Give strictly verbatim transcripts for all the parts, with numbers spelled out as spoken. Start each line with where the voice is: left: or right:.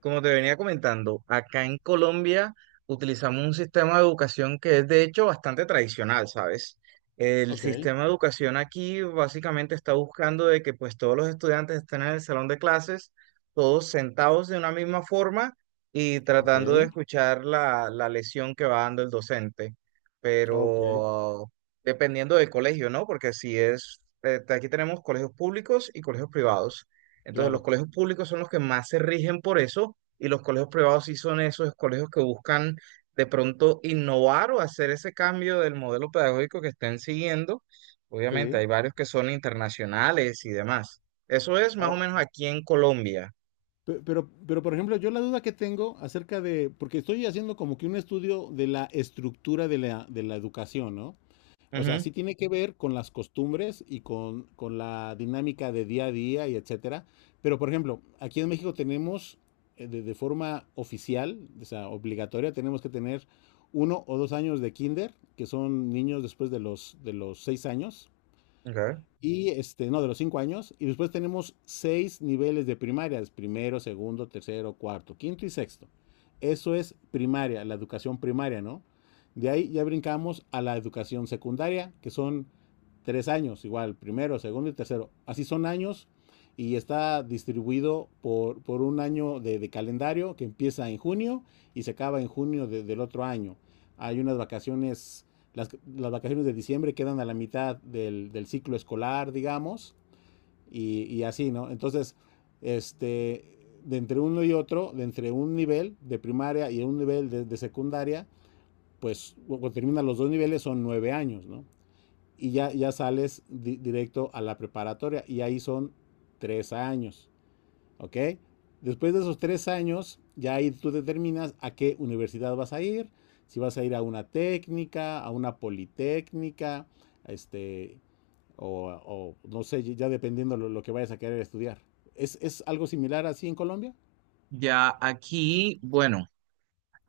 right: Como te venía comentando, acá en Colombia utilizamos un sistema de educación que es de hecho bastante tradicional, ¿sabes? El
left: Ok,
right: sistema de educación aquí básicamente está buscando de que pues todos los estudiantes estén en el salón de clases, todos sentados de una misma forma y
left: ok,
right: tratando de escuchar la, la lección que va dando el docente.
left: ok,
right: Pero dependiendo del colegio, ¿no? Porque si es, eh, aquí tenemos colegios públicos y colegios privados. Entonces los
left: claro.
right: colegios públicos son los que más se rigen por eso y los colegios privados sí son esos colegios que buscan de pronto innovar o hacer ese cambio del modelo pedagógico que estén siguiendo. Obviamente
left: Sí.
right: hay varios que son internacionales y demás. Eso es más o
left: Ah,
right: menos aquí en Colombia.
left: pe- Pero, pero, por ejemplo, yo la duda que tengo acerca de, porque estoy haciendo como que un estudio de la estructura de la, de la educación, ¿no? O sea,
right: Ujú,
left: sí tiene que ver con las costumbres y con, con la dinámica de día a día y etcétera. Pero, por ejemplo, aquí en México tenemos eh, de, de forma oficial, o sea, obligatoria, tenemos que tener uno o dos años de kinder, que son niños después de los, de los seis años.
right: ok.
left: Y este, no, de los cinco años. Y después tenemos seis niveles de primarias: primero, segundo, tercero, cuarto, quinto y sexto. Eso es primaria, la educación primaria, ¿no? De ahí ya brincamos a la educación secundaria, que son tres años, igual, primero, segundo y tercero. Así son años y está distribuido por, por un año de, de, calendario que empieza en junio y se acaba en junio de, del otro año. Hay unas vacaciones, las, las, vacaciones de diciembre quedan a la mitad del, del ciclo escolar, digamos, y, y, así, ¿no? Entonces, este, de entre uno y otro, de entre un nivel de primaria y un nivel de, de secundaria, pues cuando terminan los dos niveles son nueve años, ¿no? Y ya, ya sales di, directo a la preparatoria y ahí son tres años. ¿Ok? Después de esos tres años, ya ahí tú determinas a qué universidad vas a ir, si vas a ir a una técnica, a una politécnica, este, o, o no sé, ya dependiendo lo, lo que vayas a querer estudiar. ¿Es, es algo similar así en Colombia?
right: Ya aquí, bueno.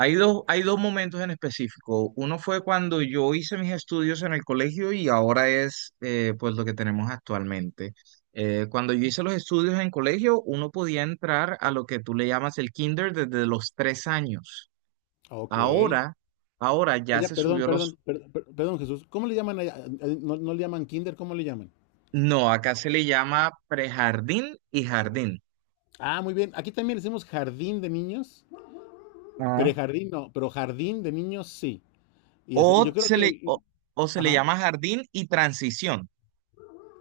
right: Hay dos, hay dos momentos en específico. Uno fue cuando yo hice mis estudios en el colegio y ahora es, eh, pues, lo que tenemos actualmente. Eh, cuando yo hice los estudios en colegio, uno podía entrar a lo que tú le llamas el kinder desde los tres años.
left: Ok.
right: Ahora, ahora ya
left: Allá,
right: se
left: perdón,
right: subió
left: perdón,
right: los...
left: per- per- perdón, Jesús. ¿Cómo le llaman allá? Eh, eh, ¿No, no le llaman kinder? ¿Cómo le llaman?
right: No, acá se le llama prejardín y jardín.
left: Ah, muy bien. Aquí también le decimos jardín de niños.
right: Ah.
left: Prejardín no, pero jardín de niños sí. Y, este, y
right: O
left: yo creo
right: se
left: que...
right: le, o,
left: el-
right: o se le
left: Ajá.
right: llama jardín y transición.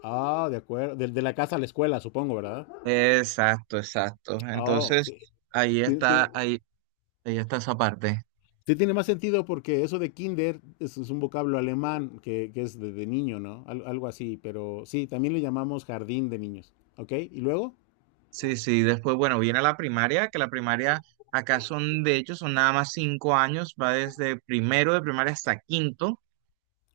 left: Ah, de acuerdo. De, de la casa a la escuela, supongo, ¿verdad?
right: Exacto, exacto.
left: Oh,
right: Entonces,
left: sí.
right: ahí
left: Tiene, tiene-
right: está, ahí, Ahí está esa parte.
left: sí tiene más sentido porque eso de kinder es, es un vocablo alemán que, que es de, de niño, ¿no? Al- algo así, pero sí, también le llamamos jardín de niños. ¿Ok? ¿Y luego?
right: Sí, sí, después, bueno, viene la primaria, que la primaria acá son, de hecho, son nada más cinco años, va desde primero de primaria hasta quinto.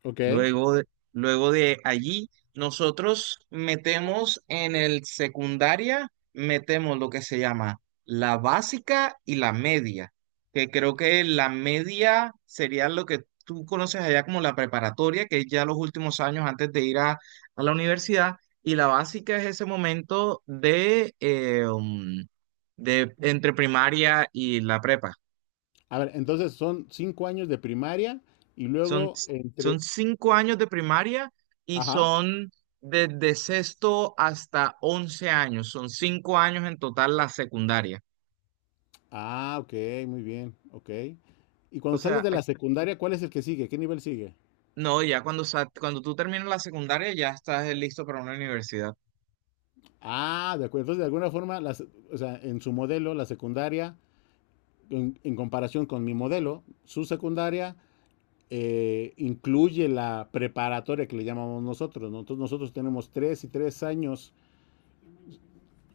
left: Ok.
right: Luego de, luego de allí, nosotros metemos en el secundaria, metemos lo que se llama la básica y la media, que creo que la media sería lo que tú conoces allá como la preparatoria, que es ya los últimos años antes de ir a, a la universidad, y la básica es ese momento de, eh, um, de entre primaria y la prepa.
left: A ver, entonces son cinco años de primaria y
right: Son,
left: luego
right: son
left: entre...
right: cinco años de primaria y
left: Ajá.
right: son desde sexto hasta once años. Son cinco años en total la secundaria.
left: Ah, ok, muy bien. Ok. Y
right: O
left: cuando sales
right: sea,
left: de la secundaria, ¿cuál es el que sigue? ¿Qué nivel sigue?
right: no, ya cuando, sa- cuando tú terminas la secundaria ya estás, eh, listo para una universidad.
left: Ah, de acuerdo. Entonces, de alguna forma, las, o sea, en su modelo, la secundaria en, en comparación con mi modelo, su secundaria eh, incluye la preparatoria que le llamamos nosotros, ¿no? Entonces nosotros tenemos tres y tres años,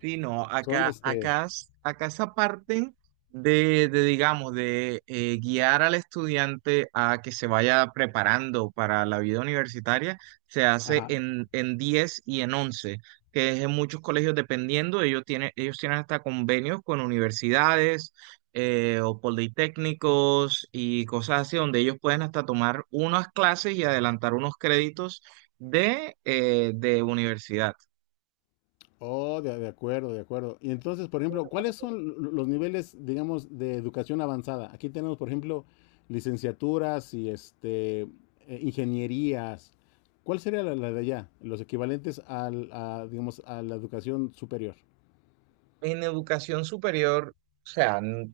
right: Sí, no,
left: son
right: acá,
left: este,
right: acá, es- acá esa parte de, de, digamos, de eh, guiar al estudiante a que se vaya preparando para la vida universitaria, se hace
left: ajá,
right: en, en diez y en once, que es en muchos colegios dependiendo, ellos tienen, ellos tienen hasta convenios con universidades, eh, o politécnicos y cosas así, donde ellos pueden hasta tomar unas clases y adelantar unos créditos de, eh, de universidad.
left: oh, de, de acuerdo, de acuerdo. Y entonces, por ejemplo, ¿cuáles son lo- los niveles, digamos, de educación avanzada? Aquí tenemos, por ejemplo, licenciaturas y este, eh, ingenierías. ¿Cuál sería la, la de allá? Los equivalentes al, a, digamos, a la educación superior.
right: En educación superior, o sea, n-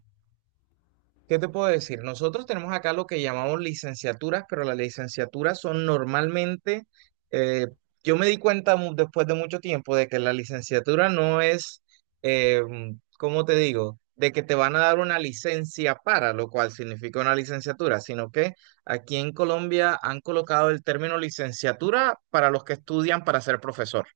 right: ¿qué te puedo decir? Nosotros tenemos acá lo que llamamos licenciaturas, pero las licenciaturas son normalmente, eh, yo me di cuenta, mu- después de mucho tiempo, de que la licenciatura no es, eh, mm, ¿cómo te digo? De que te van a dar una licencia para, lo cual significa una licenciatura, sino que aquí en Colombia han colocado el término licenciatura para los que estudian para ser profesor.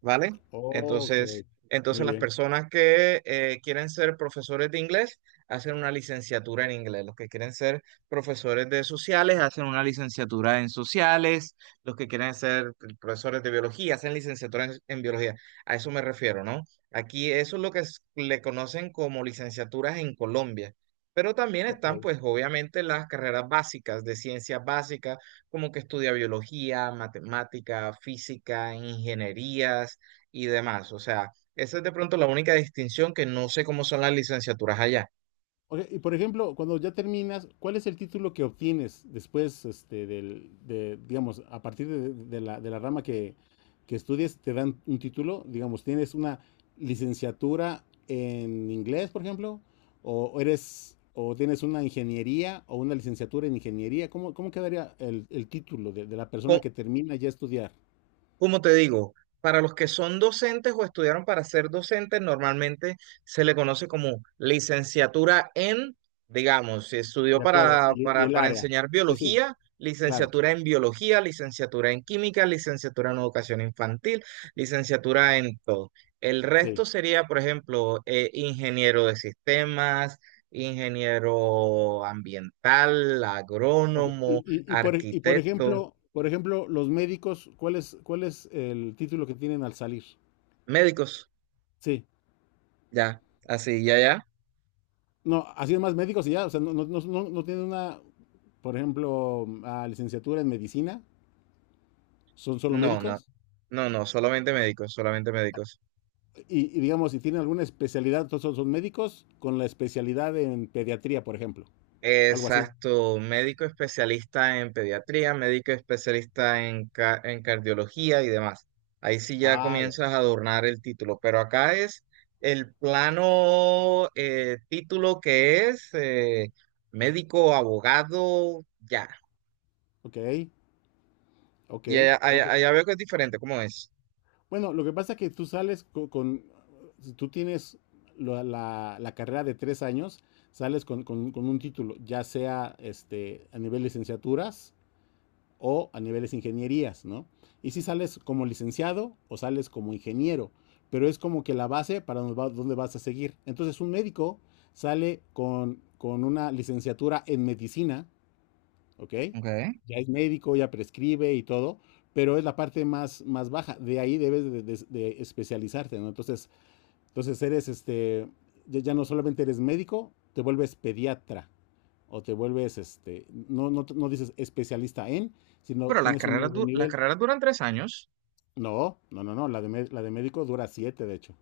right: ¿Vale?
left: Ok,
right: Entonces, entonces
left: muy
right: las
left: bien.
right: personas que, eh, quieren ser profesores de inglés hacen una licenciatura en inglés. Los que quieren ser profesores de sociales hacen una licenciatura en sociales. Los que quieren ser profesores de biología hacen licenciatura en, en biología. A eso me refiero, ¿no? Aquí eso es lo que es- le conocen como licenciaturas en Colombia. Pero también
left: Ok.
right: están, pues, obviamente, las carreras básicas de ciencias básicas, como que estudia biología, matemática, física, ingenierías y demás. O sea, esa es de pronto la única distinción, que no sé cómo son las licenciaturas allá.
left: Ok, y por ejemplo, cuando ya terminas, ¿cuál es el título que obtienes después, este, del, de, digamos, a partir de, de la, de la rama que, que estudies, te dan un título? Digamos, ¿tienes una licenciatura en inglés, por ejemplo? ¿O o eres, o tienes una ingeniería o una licenciatura en ingeniería? ¿Cómo, cómo quedaría el, el título de, de la persona que termina ya estudiar?
right: Como te digo, para los que son docentes o estudiaron para ser docentes, normalmente se le conoce como licenciatura en, digamos, si estudió
left: De acuerdo,
right: para,
left: y, y
right: para,
left: el
right: para
left: área.
right: enseñar
left: Sí, sí,
right: biología,
left: claro,
right: licenciatura en biología, licenciatura en química, licenciatura en educación infantil, licenciatura en todo. El resto
left: sí.
right: sería, por ejemplo, eh, ingeniero de sistemas, ingeniero ambiental,
left: Ok. Y,
right: agrónomo,
left: y- y por, y por
right: arquitecto,
left: ejemplo, por ejemplo, los médicos, ¿cuál es, cuál es el título que tienen al salir?
right: médicos,
left: Sí.
right: ya, así, ya, ya.
left: No, así es más médicos y ya, o sea, no, no, no, no- no tienen una, por ejemplo, ah, licenciatura en medicina, son solo
right: No, no,
left: médicos.
right: no, no, solamente médicos, solamente médicos.
left: Y, y digamos, si tienen alguna especialidad, entonces son, son médicos con la especialidad en pediatría, por ejemplo, algo así.
right: Exacto, médico especialista en pediatría, médico especialista en, ca- en cardiología y demás. Ahí sí ya
left: Ah, ya.
right: comienzas a adornar el título, pero acá es el plano, eh, título que es, eh, médico, abogado, ya.
left: Ok, ok.
right: Y allá, allá- allá veo que es diferente, ¿cómo es?
left: Bueno, lo que pasa es que tú sales co- con, si tú tienes la, la- la carrera de tres años, sales con, con- con un título, ya sea este, a nivel licenciaturas o a niveles ingenierías, ¿no? Y si sales como licenciado o sales como ingeniero, pero es como que la base para dónde va- dónde vas a seguir. Entonces un médico sale con, con una licenciatura en medicina. ¿Ok?
right: Okay.
left: Ya es médico, ya prescribe y todo, pero es la parte más, más baja. De ahí debes de, de- de especializarte, ¿no? Entonces, entonces eres este, ya, ya no solamente eres médico, te vuelves pediatra o te vuelves este, no, no, no dices especialista en, sino
right: Pero las
left: tienes un
right: carreras,
left: nuevo
right: du- las
left: nivel.
right: carreras duran tres años.
left: No, no, no, no, la de, mé- la de médico dura siete, de hecho.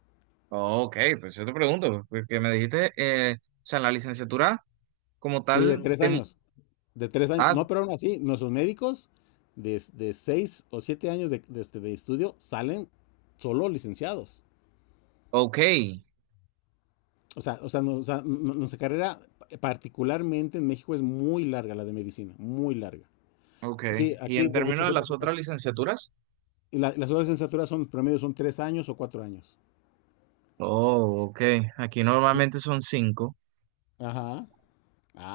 right: Ok, pues yo te pregunto, porque me dijiste, eh, o sea, la licenciatura como
left: Sí, de
right: tal,
left: Mm. tres
right: de...
left: años, de tres años.
right: Ah,
left: No, pero aún así, nuestros médicos de, de seis o siete años de, de este, de estudio salen solo licenciados.
right: ok,
left: O sea, o sea, no- o sea, n- nuestra carrera, eh, particularmente en México, es muy larga, la de medicina, muy larga.
right: ok.
left: Sí,
right: ¿Y
left: aquí,
right: en
left: de, de hecho,
right: términos de
left: se-
right: las otras licenciaturas?
left: la- las horas de licenciatura son promedio, son tres años o cuatro años.
right: Oh, ok, aquí
left: Y-
right: normalmente son cinco.
left: Ajá.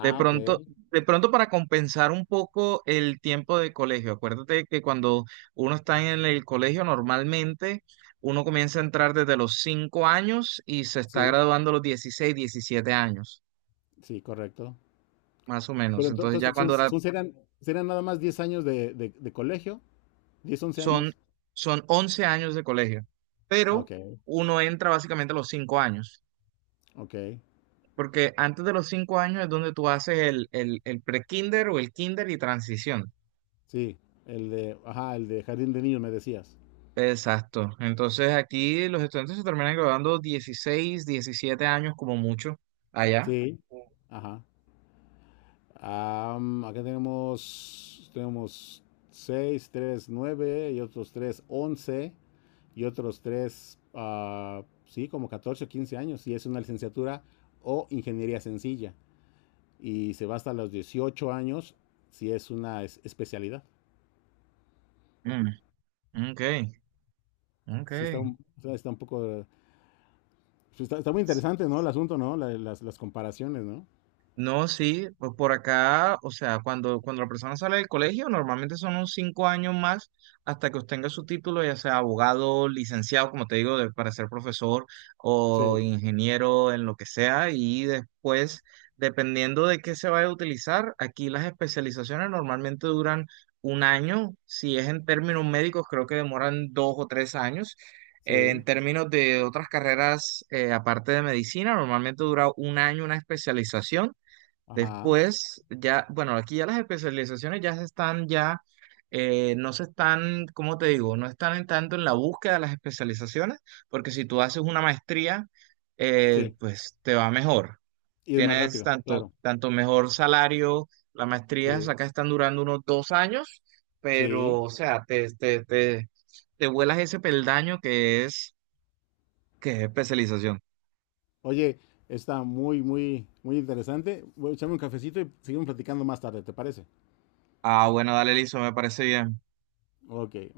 right: De pronto,
left: ok.
right: de pronto para compensar un poco el tiempo de colegio, acuérdate que cuando uno está en el colegio normalmente uno comienza a entrar desde los cinco años y se está
left: Sí,
right: graduando a los dieciséis, diecisiete años,
left: sí, correcto.
right: más o
left: Pero
right: menos.
left: ento-
right: Entonces ya
left: entonces, son,
right: cuando la
left: son- serán, serán nada más diez años de, de- de colegio, diez once
right: Son,
left: años.
right: son once años de colegio,
left: Ah,
right: pero
left: ok,
right: uno entra básicamente a los cinco años,
left: ok.
right: porque antes de los cinco años es donde tú haces el, el, el pre-kinder o el kinder y transición.
left: Sí, el de, ajá, el de jardín de niños me decías.
right: Exacto. Entonces aquí los estudiantes se terminan graduando dieciséis diecisiete años como mucho allá.
left: Sí, ajá. Am, acá tenemos, tenemos seis tres nueve y otros tres once y otros tres, sí, como catorce o quince años. Y es una licenciatura o ingeniería sencilla. Y se va hasta los dieciocho años si es una es- especialidad.
right: Mm, ok,
left: Sí, está
right: ok.
left: un, está un poco, sí, está, está muy interesante, ¿no? El asunto, ¿no? La- las, las comparaciones, ¿no?
right: No, sí, pues por acá, o sea, cuando, cuando la persona sale del colegio, normalmente son unos cinco años más hasta que obtenga su título, ya sea abogado, licenciado, como te digo, de- para ser profesor o
left: Sí,
right: ingeniero en lo que sea, y después, dependiendo de qué se vaya a utilizar, aquí las especializaciones normalmente duran un año; si es en términos médicos, creo que demoran dos o tres años. Eh, En
left: sí,
right: términos de otras carreras, eh, aparte de medicina, normalmente dura un año una especialización.
left: ajá,
right: Después, ya, bueno, aquí ya las especializaciones ya se están, ya, eh, no se están, ¿cómo te digo? No están en tanto en la búsqueda de las especializaciones, porque si tú haces una maestría, eh,
left: sí.
right: pues te va mejor.
left: Y es más
right: Tienes
left: rápido,
right: tanto,
left: claro.
right: tanto mejor salario, la maestría
left: Sí,
right: acá están durando unos dos años,
left: sí.
right: pero, o sea, te, te, te, te vuelas ese peldaño que es, que es especialización.
left: Oye, está muy, muy, muy interesante. Voy a echarme un cafecito y seguimos platicando más tarde, ¿te parece?
right: Ah, bueno, dale, listo, me parece bien.
left: Ok.